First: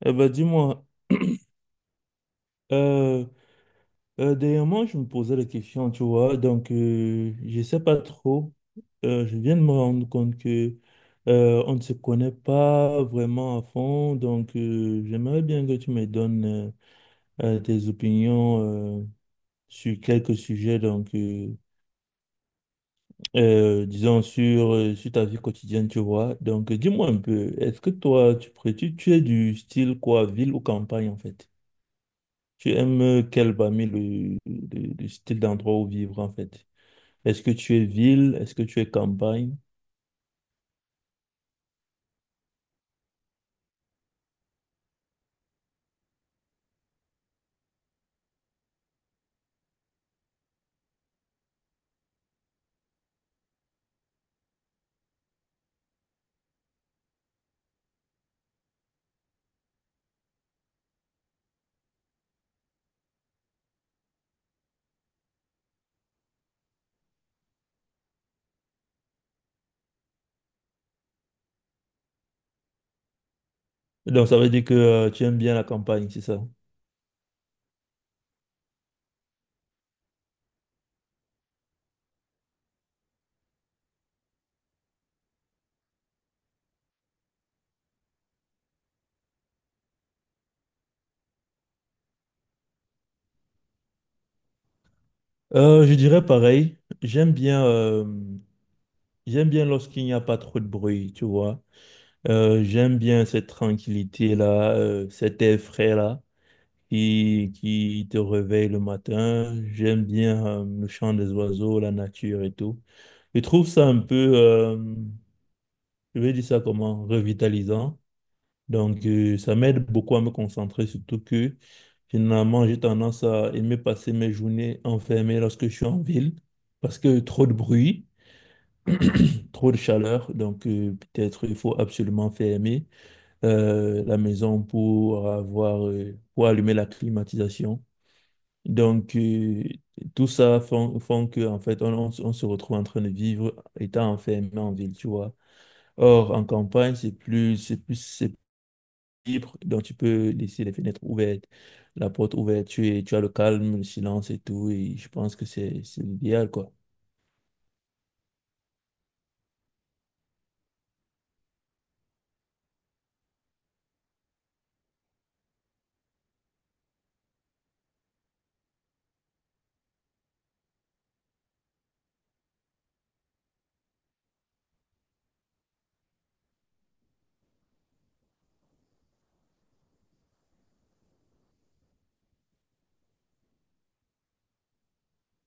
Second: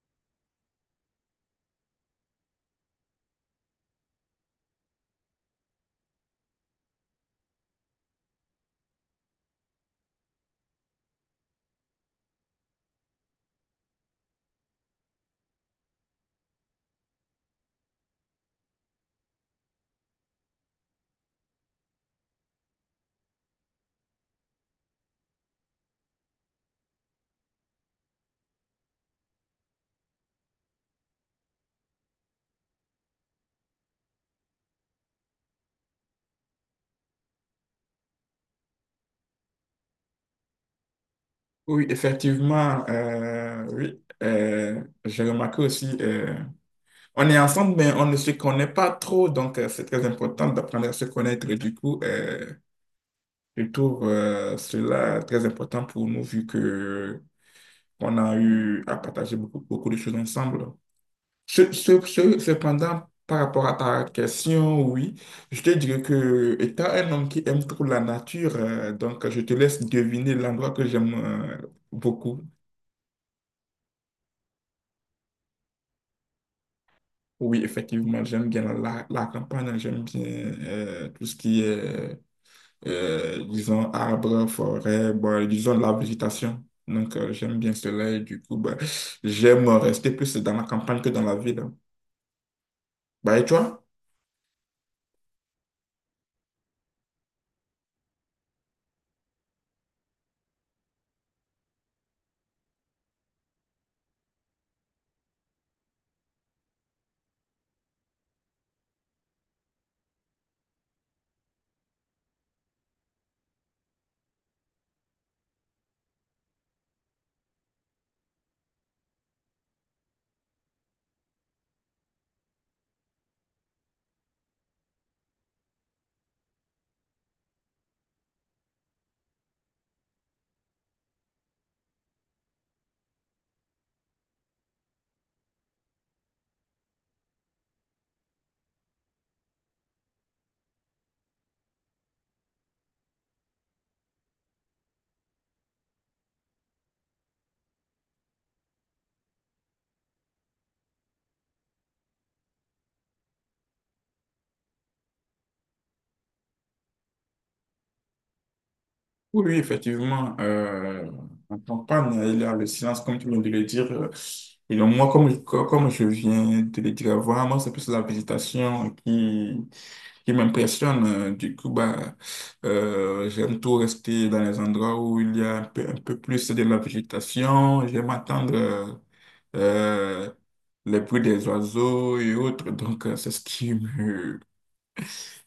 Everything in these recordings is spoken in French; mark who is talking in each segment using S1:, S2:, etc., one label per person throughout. S1: Eh ben, dis-moi, euh, dernièrement, je me posais la question, tu vois, je sais pas trop. Je viens de me rendre compte que on ne se connaît pas vraiment à fond, j'aimerais bien que tu me donnes tes opinions euh, sur quelques sujets, disons sur, sur ta vie quotidienne, tu vois. Dis-moi un peu, est-ce que toi, tu, pré- tu es du style quoi, ville ou campagne en fait? Tu aimes quel parmi le style d'endroit où vivre en fait? Est-ce que tu es ville? Est-ce que tu es campagne?
S2: Oui, effectivement, oui, j'ai remarqué aussi, on est ensemble, mais on ne se connaît pas trop, donc c'est très important d'apprendre à se connaître. Et du coup, je trouve cela très important pour nous, vu que on a eu à partager beaucoup, beaucoup de choses ensemble. Cependant, par rapport à ta question, oui, je te dirais que étant un homme qui aime trop la nature, donc je te laisse deviner l'endroit que j'aime beaucoup.
S1: Donc ça veut dire que tu aimes bien la campagne, c'est ça?
S2: Oui, effectivement, j'aime bien la campagne, j'aime bien tout ce qui est, disons, arbres, forêts, bon, disons, la végétation. Donc, j'aime bien cela et du coup, bah, j'aime rester plus dans la campagne que dans la ville. Bah, et toi?
S1: Je dirais pareil. J'aime bien lorsqu'il n'y a pas trop de bruit, tu vois. J'aime bien cette tranquillité-là, cet air frais-là qui te réveille le matin. J'aime bien le chant des oiseaux, la nature et tout. Je trouve ça un peu, je vais dire ça comment, revitalisant. Donc, ça m'aide beaucoup à me concentrer, surtout que finalement, j'ai tendance à aimer passer mes journées enfermées lorsque je suis en ville, parce que trop de bruit, trop de chaleur. Donc, peut-être il faut absolument fermer la maison pour avoir, pour allumer la climatisation. Donc, tout ça font que, en fait, on se retrouve en train de vivre étant enfermé en ville, tu vois. Or, en campagne, c'est libre, donc tu peux laisser les fenêtres ouvertes, la porte ouverte, tu as le calme, le silence et tout, et je pense que c'est l'idéal, quoi.
S2: Oui, oui, effectivement. En campagne, il y a le silence, comme tu viens de le dire. Et donc, moi, comme je viens de le dire avant, moi, c'est plus la végétation qui m'impressionne. Du coup, bah, j'aime tout rester dans les endroits où il y a un peu plus de la végétation. J'aime attendre euh, les bruits des oiseaux et autres. Donc, c'est ce qui me,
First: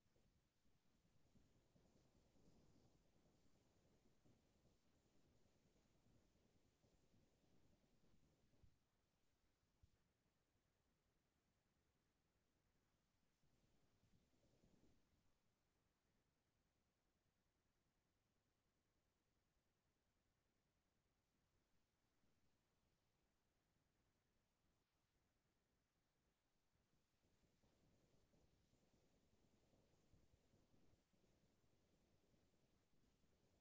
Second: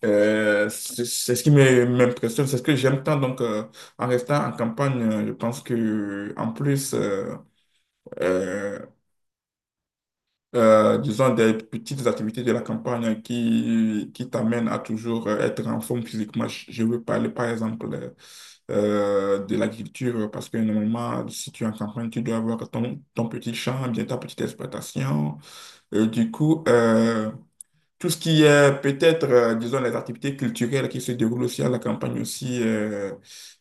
S2: c'est ce qui m'impressionne, c'est ce que j'aime tant. Donc, en restant en campagne, je pense que en plus, euh, disons, des petites activités de la campagne qui t'amènent à toujours être en forme physiquement. Je veux parler, par exemple, de l'agriculture, parce que normalement, si tu es en campagne, tu dois avoir ton, ton petit champ, bien ta petite exploitation. Et du coup, tout ce qui est peut-être, disons, les activités culturelles qui se déroulent aussi à la campagne aussi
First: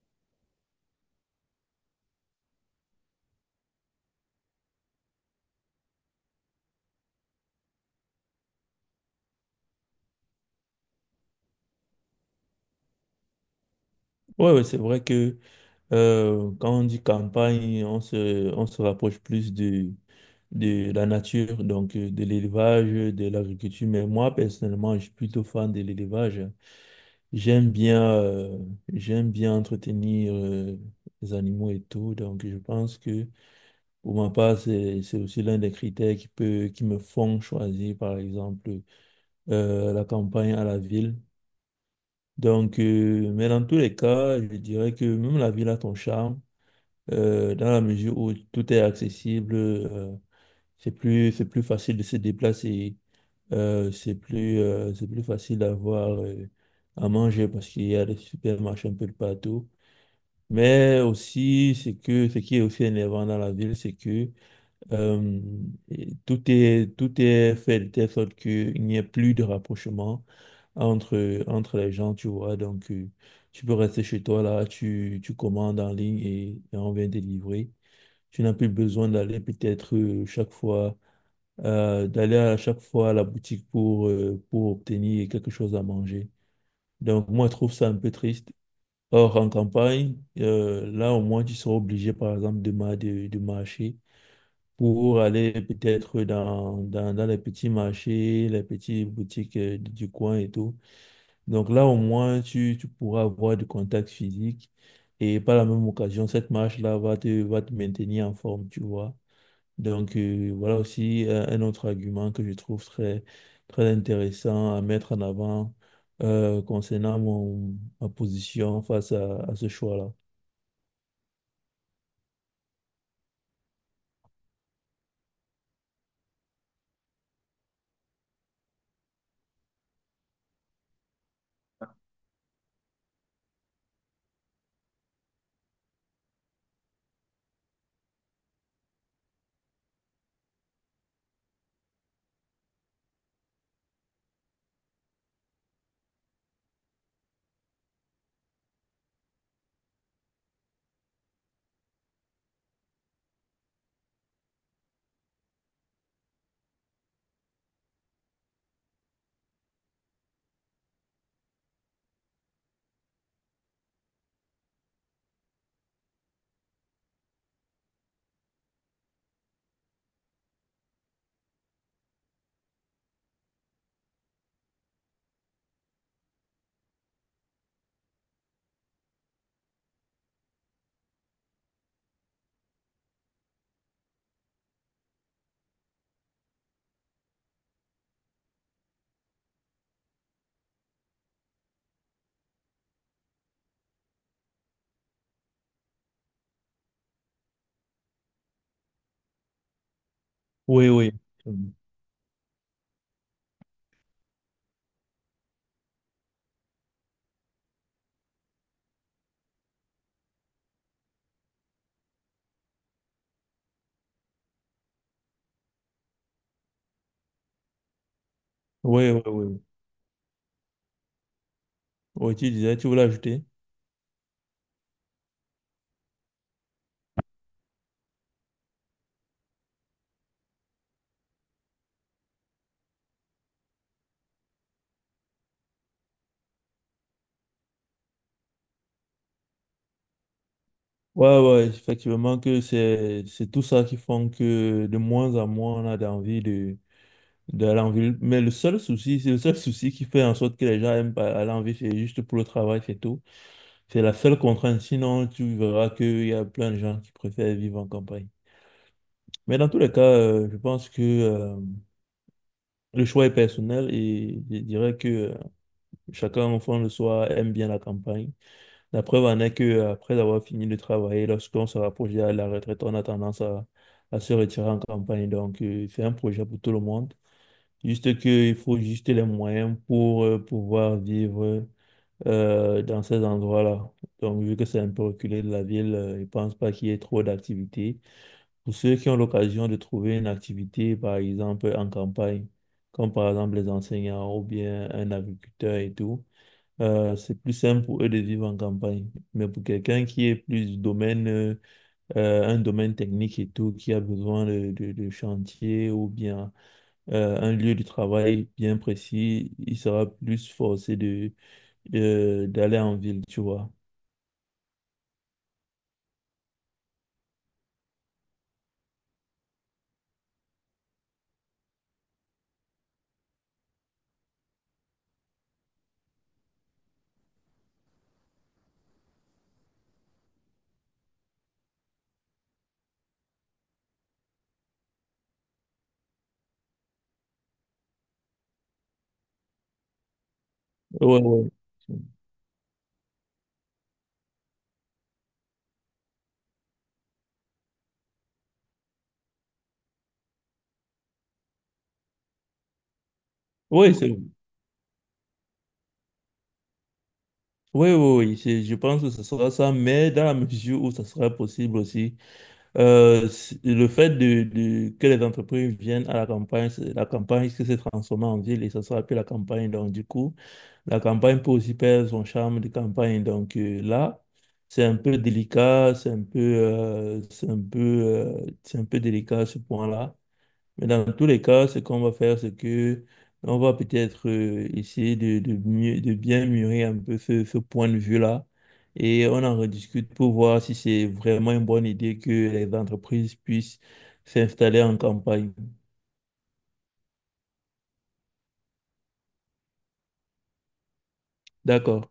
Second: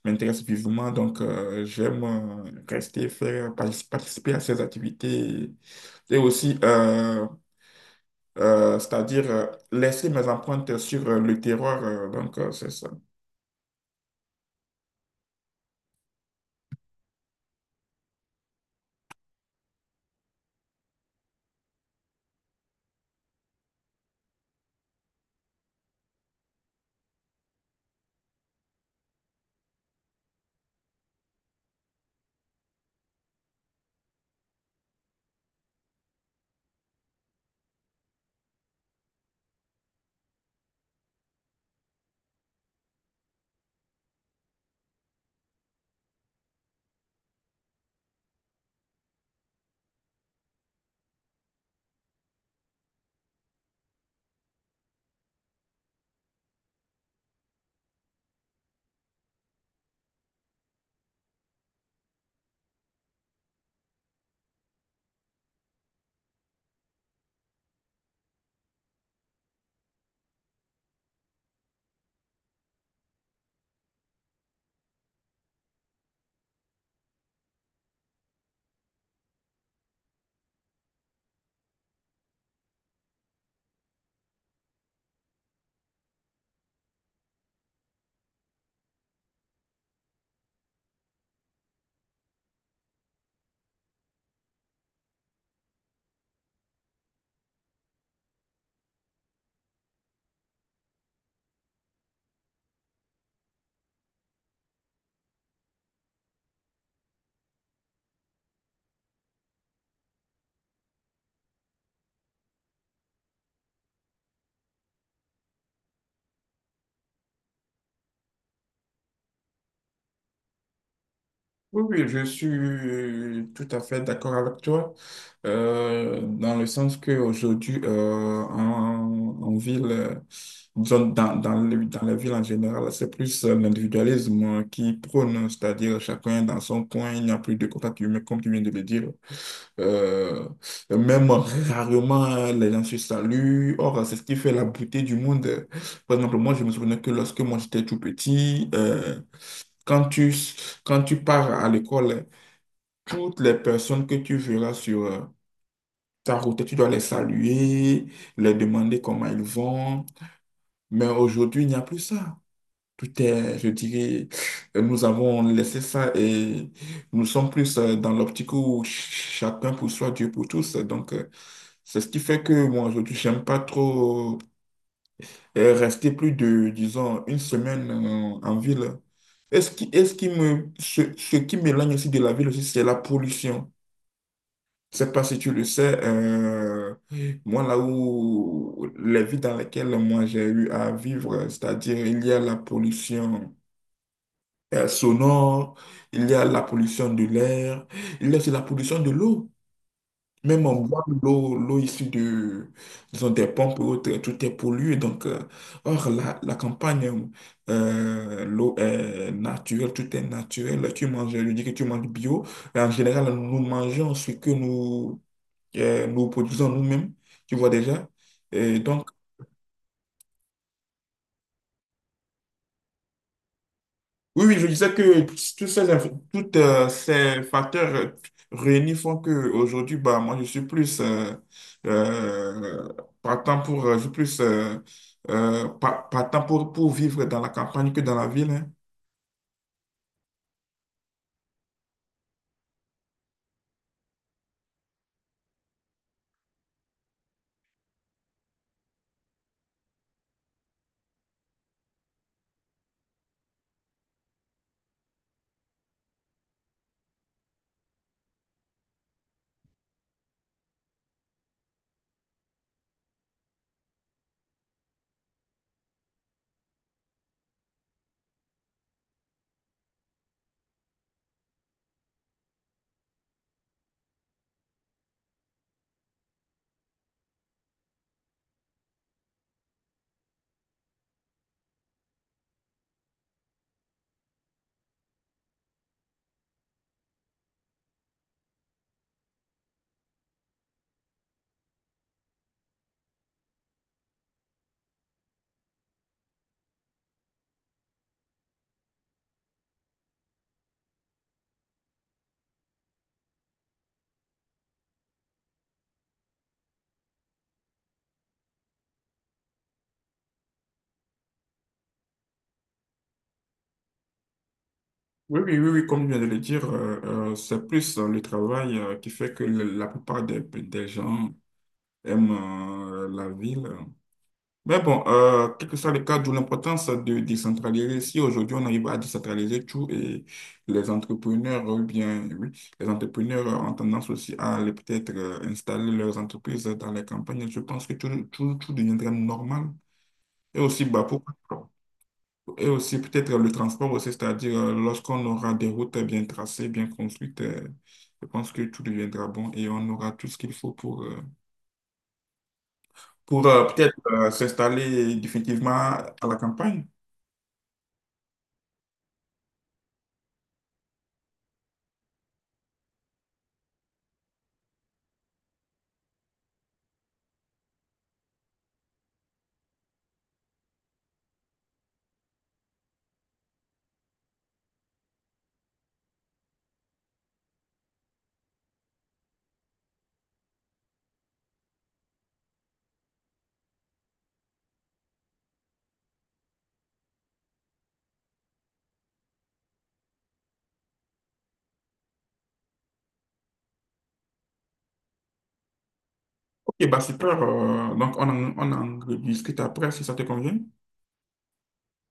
S2: m'intéresse vivement. Donc, j'aime rester, faire, participer à ces activités et aussi, c'est-à-dire, laisser mes empreintes sur le terroir. Donc, c'est ça.
S1: Ouais, ouais, c'est vrai que quand on dit campagne, on se rapproche plus de la nature, de l'élevage, de l'agriculture, mais moi, personnellement, je suis plutôt fan de l'élevage. J'aime bien, euh, j'aime bien entretenir les animaux et tout, donc je pense que pour ma part, c'est aussi l'un des critères qui me font choisir, par exemple, la campagne à la ville. Donc, mais dans tous les cas, je dirais que même la ville a son charme, dans la mesure où tout est accessible, c'est plus facile de se déplacer, c'est plus facile d'avoir à manger parce qu'il y a des supermarchés un peu de partout. Mais aussi, c'est que ce qui est aussi énervant dans la ville, c'est que euh, et tout tout est fait de telle sorte qu'il n'y ait plus de rapprochement entre les gens, tu vois. Donc, tu peux rester chez toi là, tu commandes en ligne et on vient te livrer. Tu n'as plus besoin d'aller peut-être d'aller à chaque fois à la boutique pour obtenir quelque chose à manger. Donc, moi, je trouve ça un peu triste. Or, en campagne, là, au moins, tu seras obligé, par exemple, de marcher pour aller peut-être dans les petits marchés, les petites boutiques du coin et tout. Donc là, au moins, tu pourras avoir du contact physique. Et par la même occasion, cette marche-là va te maintenir en forme, tu vois. Donc, voilà aussi un autre argument que je trouve très, très intéressant à mettre en avant concernant ma position face à ce choix-là.
S2: Oui, oui, je suis tout à fait d'accord avec toi, dans le sens qu'aujourd'hui, en ville, disons, dans les villes en général, c'est plus l'individualisme qui prône, c'est-à-dire chacun dans son coin, il n'y a plus de contact humain, comme tu viens de le dire. Euh, Même rarement, les gens se saluent. Or, c'est ce qui fait la beauté du monde. Par exemple, moi, je me souviens que lorsque moi, j'étais tout petit, quand tu, quand tu pars à l'école, toutes les personnes que tu verras sur ta route, tu dois les saluer, les demander comment ils vont. Mais aujourd'hui, il n'y a plus ça. Tout est, je dirais, nous avons laissé ça et nous sommes plus dans l'optique où chacun pour soi, Dieu pour tous. Donc, c'est ce qui fait que moi, aujourd'hui, j'aime pas trop rester plus de, disons, une semaine en ville. Et ce qui me, ce qui m'éloigne aussi de la ville aussi, c'est la pollution. Je sais pas si tu le sais, moi, là où les villes dans lesquelles moi j'ai eu à vivre, c'est-à-dire il y a la pollution. Sonore, il y a la pollution de l'air, il y a aussi la pollution de l'eau. Même on
S1: Oui,
S2: boit
S1: oui.
S2: l'eau,
S1: Mm.
S2: l'eau issue de, disons, des pompes et autres, tout est pollué. Donc, or, la campagne, l'eau est naturelle, tout est naturel. Tu manges, je dis que tu manges bio. Mais en général, nous mangeons ce que nous, nous produisons nous-mêmes, tu vois déjà. Et donc,
S1: Oui, oui, oui. Oui, tu disais, tu voulais ajouter?
S2: oui, oui, je disais que toutes ces facteurs réunis font que aujourd'hui bah, moi, je suis plus euh, partant pour, je suis plus, pa- partant pour vivre dans la campagne que dans la ville. Hein.
S1: Ouais, ouais, effectivement que c'est tout ça qui font que de moins en moins on a envie de d'aller en ville. Mais le seul souci, c'est le seul souci qui fait en sorte que les gens aiment pas aller en ville, c'est juste pour le travail, c'est tout. C'est la seule contrainte. Sinon, tu verras qu'il y a plein de gens qui préfèrent vivre en campagne. Mais dans tous les cas, je pense que le choix est personnel et je dirais que chacun, au fond de soi, aime bien la campagne. La preuve en est que après avoir fini de travailler, lorsqu'on se rapproche de la retraite, on a à se retirer en campagne. Donc, c'est un projet pour tout le monde. Juste qu'il faut juste les moyens pour pouvoir vivre dans ces endroits-là. Donc, vu que c'est un peu reculé de la ville, je ne pense pas qu'il y ait trop d'activités. Pour ceux qui ont l'occasion de trouver une activité, par exemple, en campagne, comme par exemple les enseignants ou bien un agriculteur et tout, c'est plus simple pour eux de vivre en campagne. Mais pour quelqu'un qui est plus du domaine, un domaine technique et tout, qui a besoin de chantier ou bien un lieu de travail bien précis, il sera plus forcé d'aller en ville, tu vois.
S2: Oui, oui, oui, oui, comme je viens de le dire, c'est plus le travail qui fait que la plupart des gens aiment la ville. Mais bon, quel que soit le cadre ou l'importance de décentraliser, si aujourd'hui on arrive à décentraliser tout et les entrepreneurs, ou bien, oui, les entrepreneurs ont tendance aussi à aller peut-être installer leurs entreprises dans les campagnes, je pense que tout, tout, tout deviendrait normal. Et aussi, bah,
S1: Ouais,
S2: pourquoi
S1: ouais.
S2: pas et aussi peut-être le transport aussi, c'est-à-dire lorsqu'on aura des routes bien tracées, bien construites, je pense que tout deviendra bon et on aura tout ce qu'il faut pour peut-être
S1: Oui, c'est...
S2: s'installer définitivement à la campagne.
S1: oui, oui, oui, c'est- je pense que ce sera ça, mais dans la mesure où ça sera possible aussi. Le fait de- que les entreprises viennent à la campagne, c'est- la campagne qui s'est transformée en ville et ça sera plus la campagne. Donc, du coup, la campagne peut aussi perdre son charme de campagne. Donc, là, c'est un peu délicat, c'est un peu délicat ce point-là. Mais dans tous les cas, ce qu'on va faire, c'est que on va peut-être essayer de bien mûrir un peu ce point de vue-là. Et on en rediscute pour voir si c'est vraiment une bonne idée que les entreprises puissent s'installer en campagne.
S2: Ok, bah super. Donc, on en rediscute après si ça te convient.
S1: D'accord.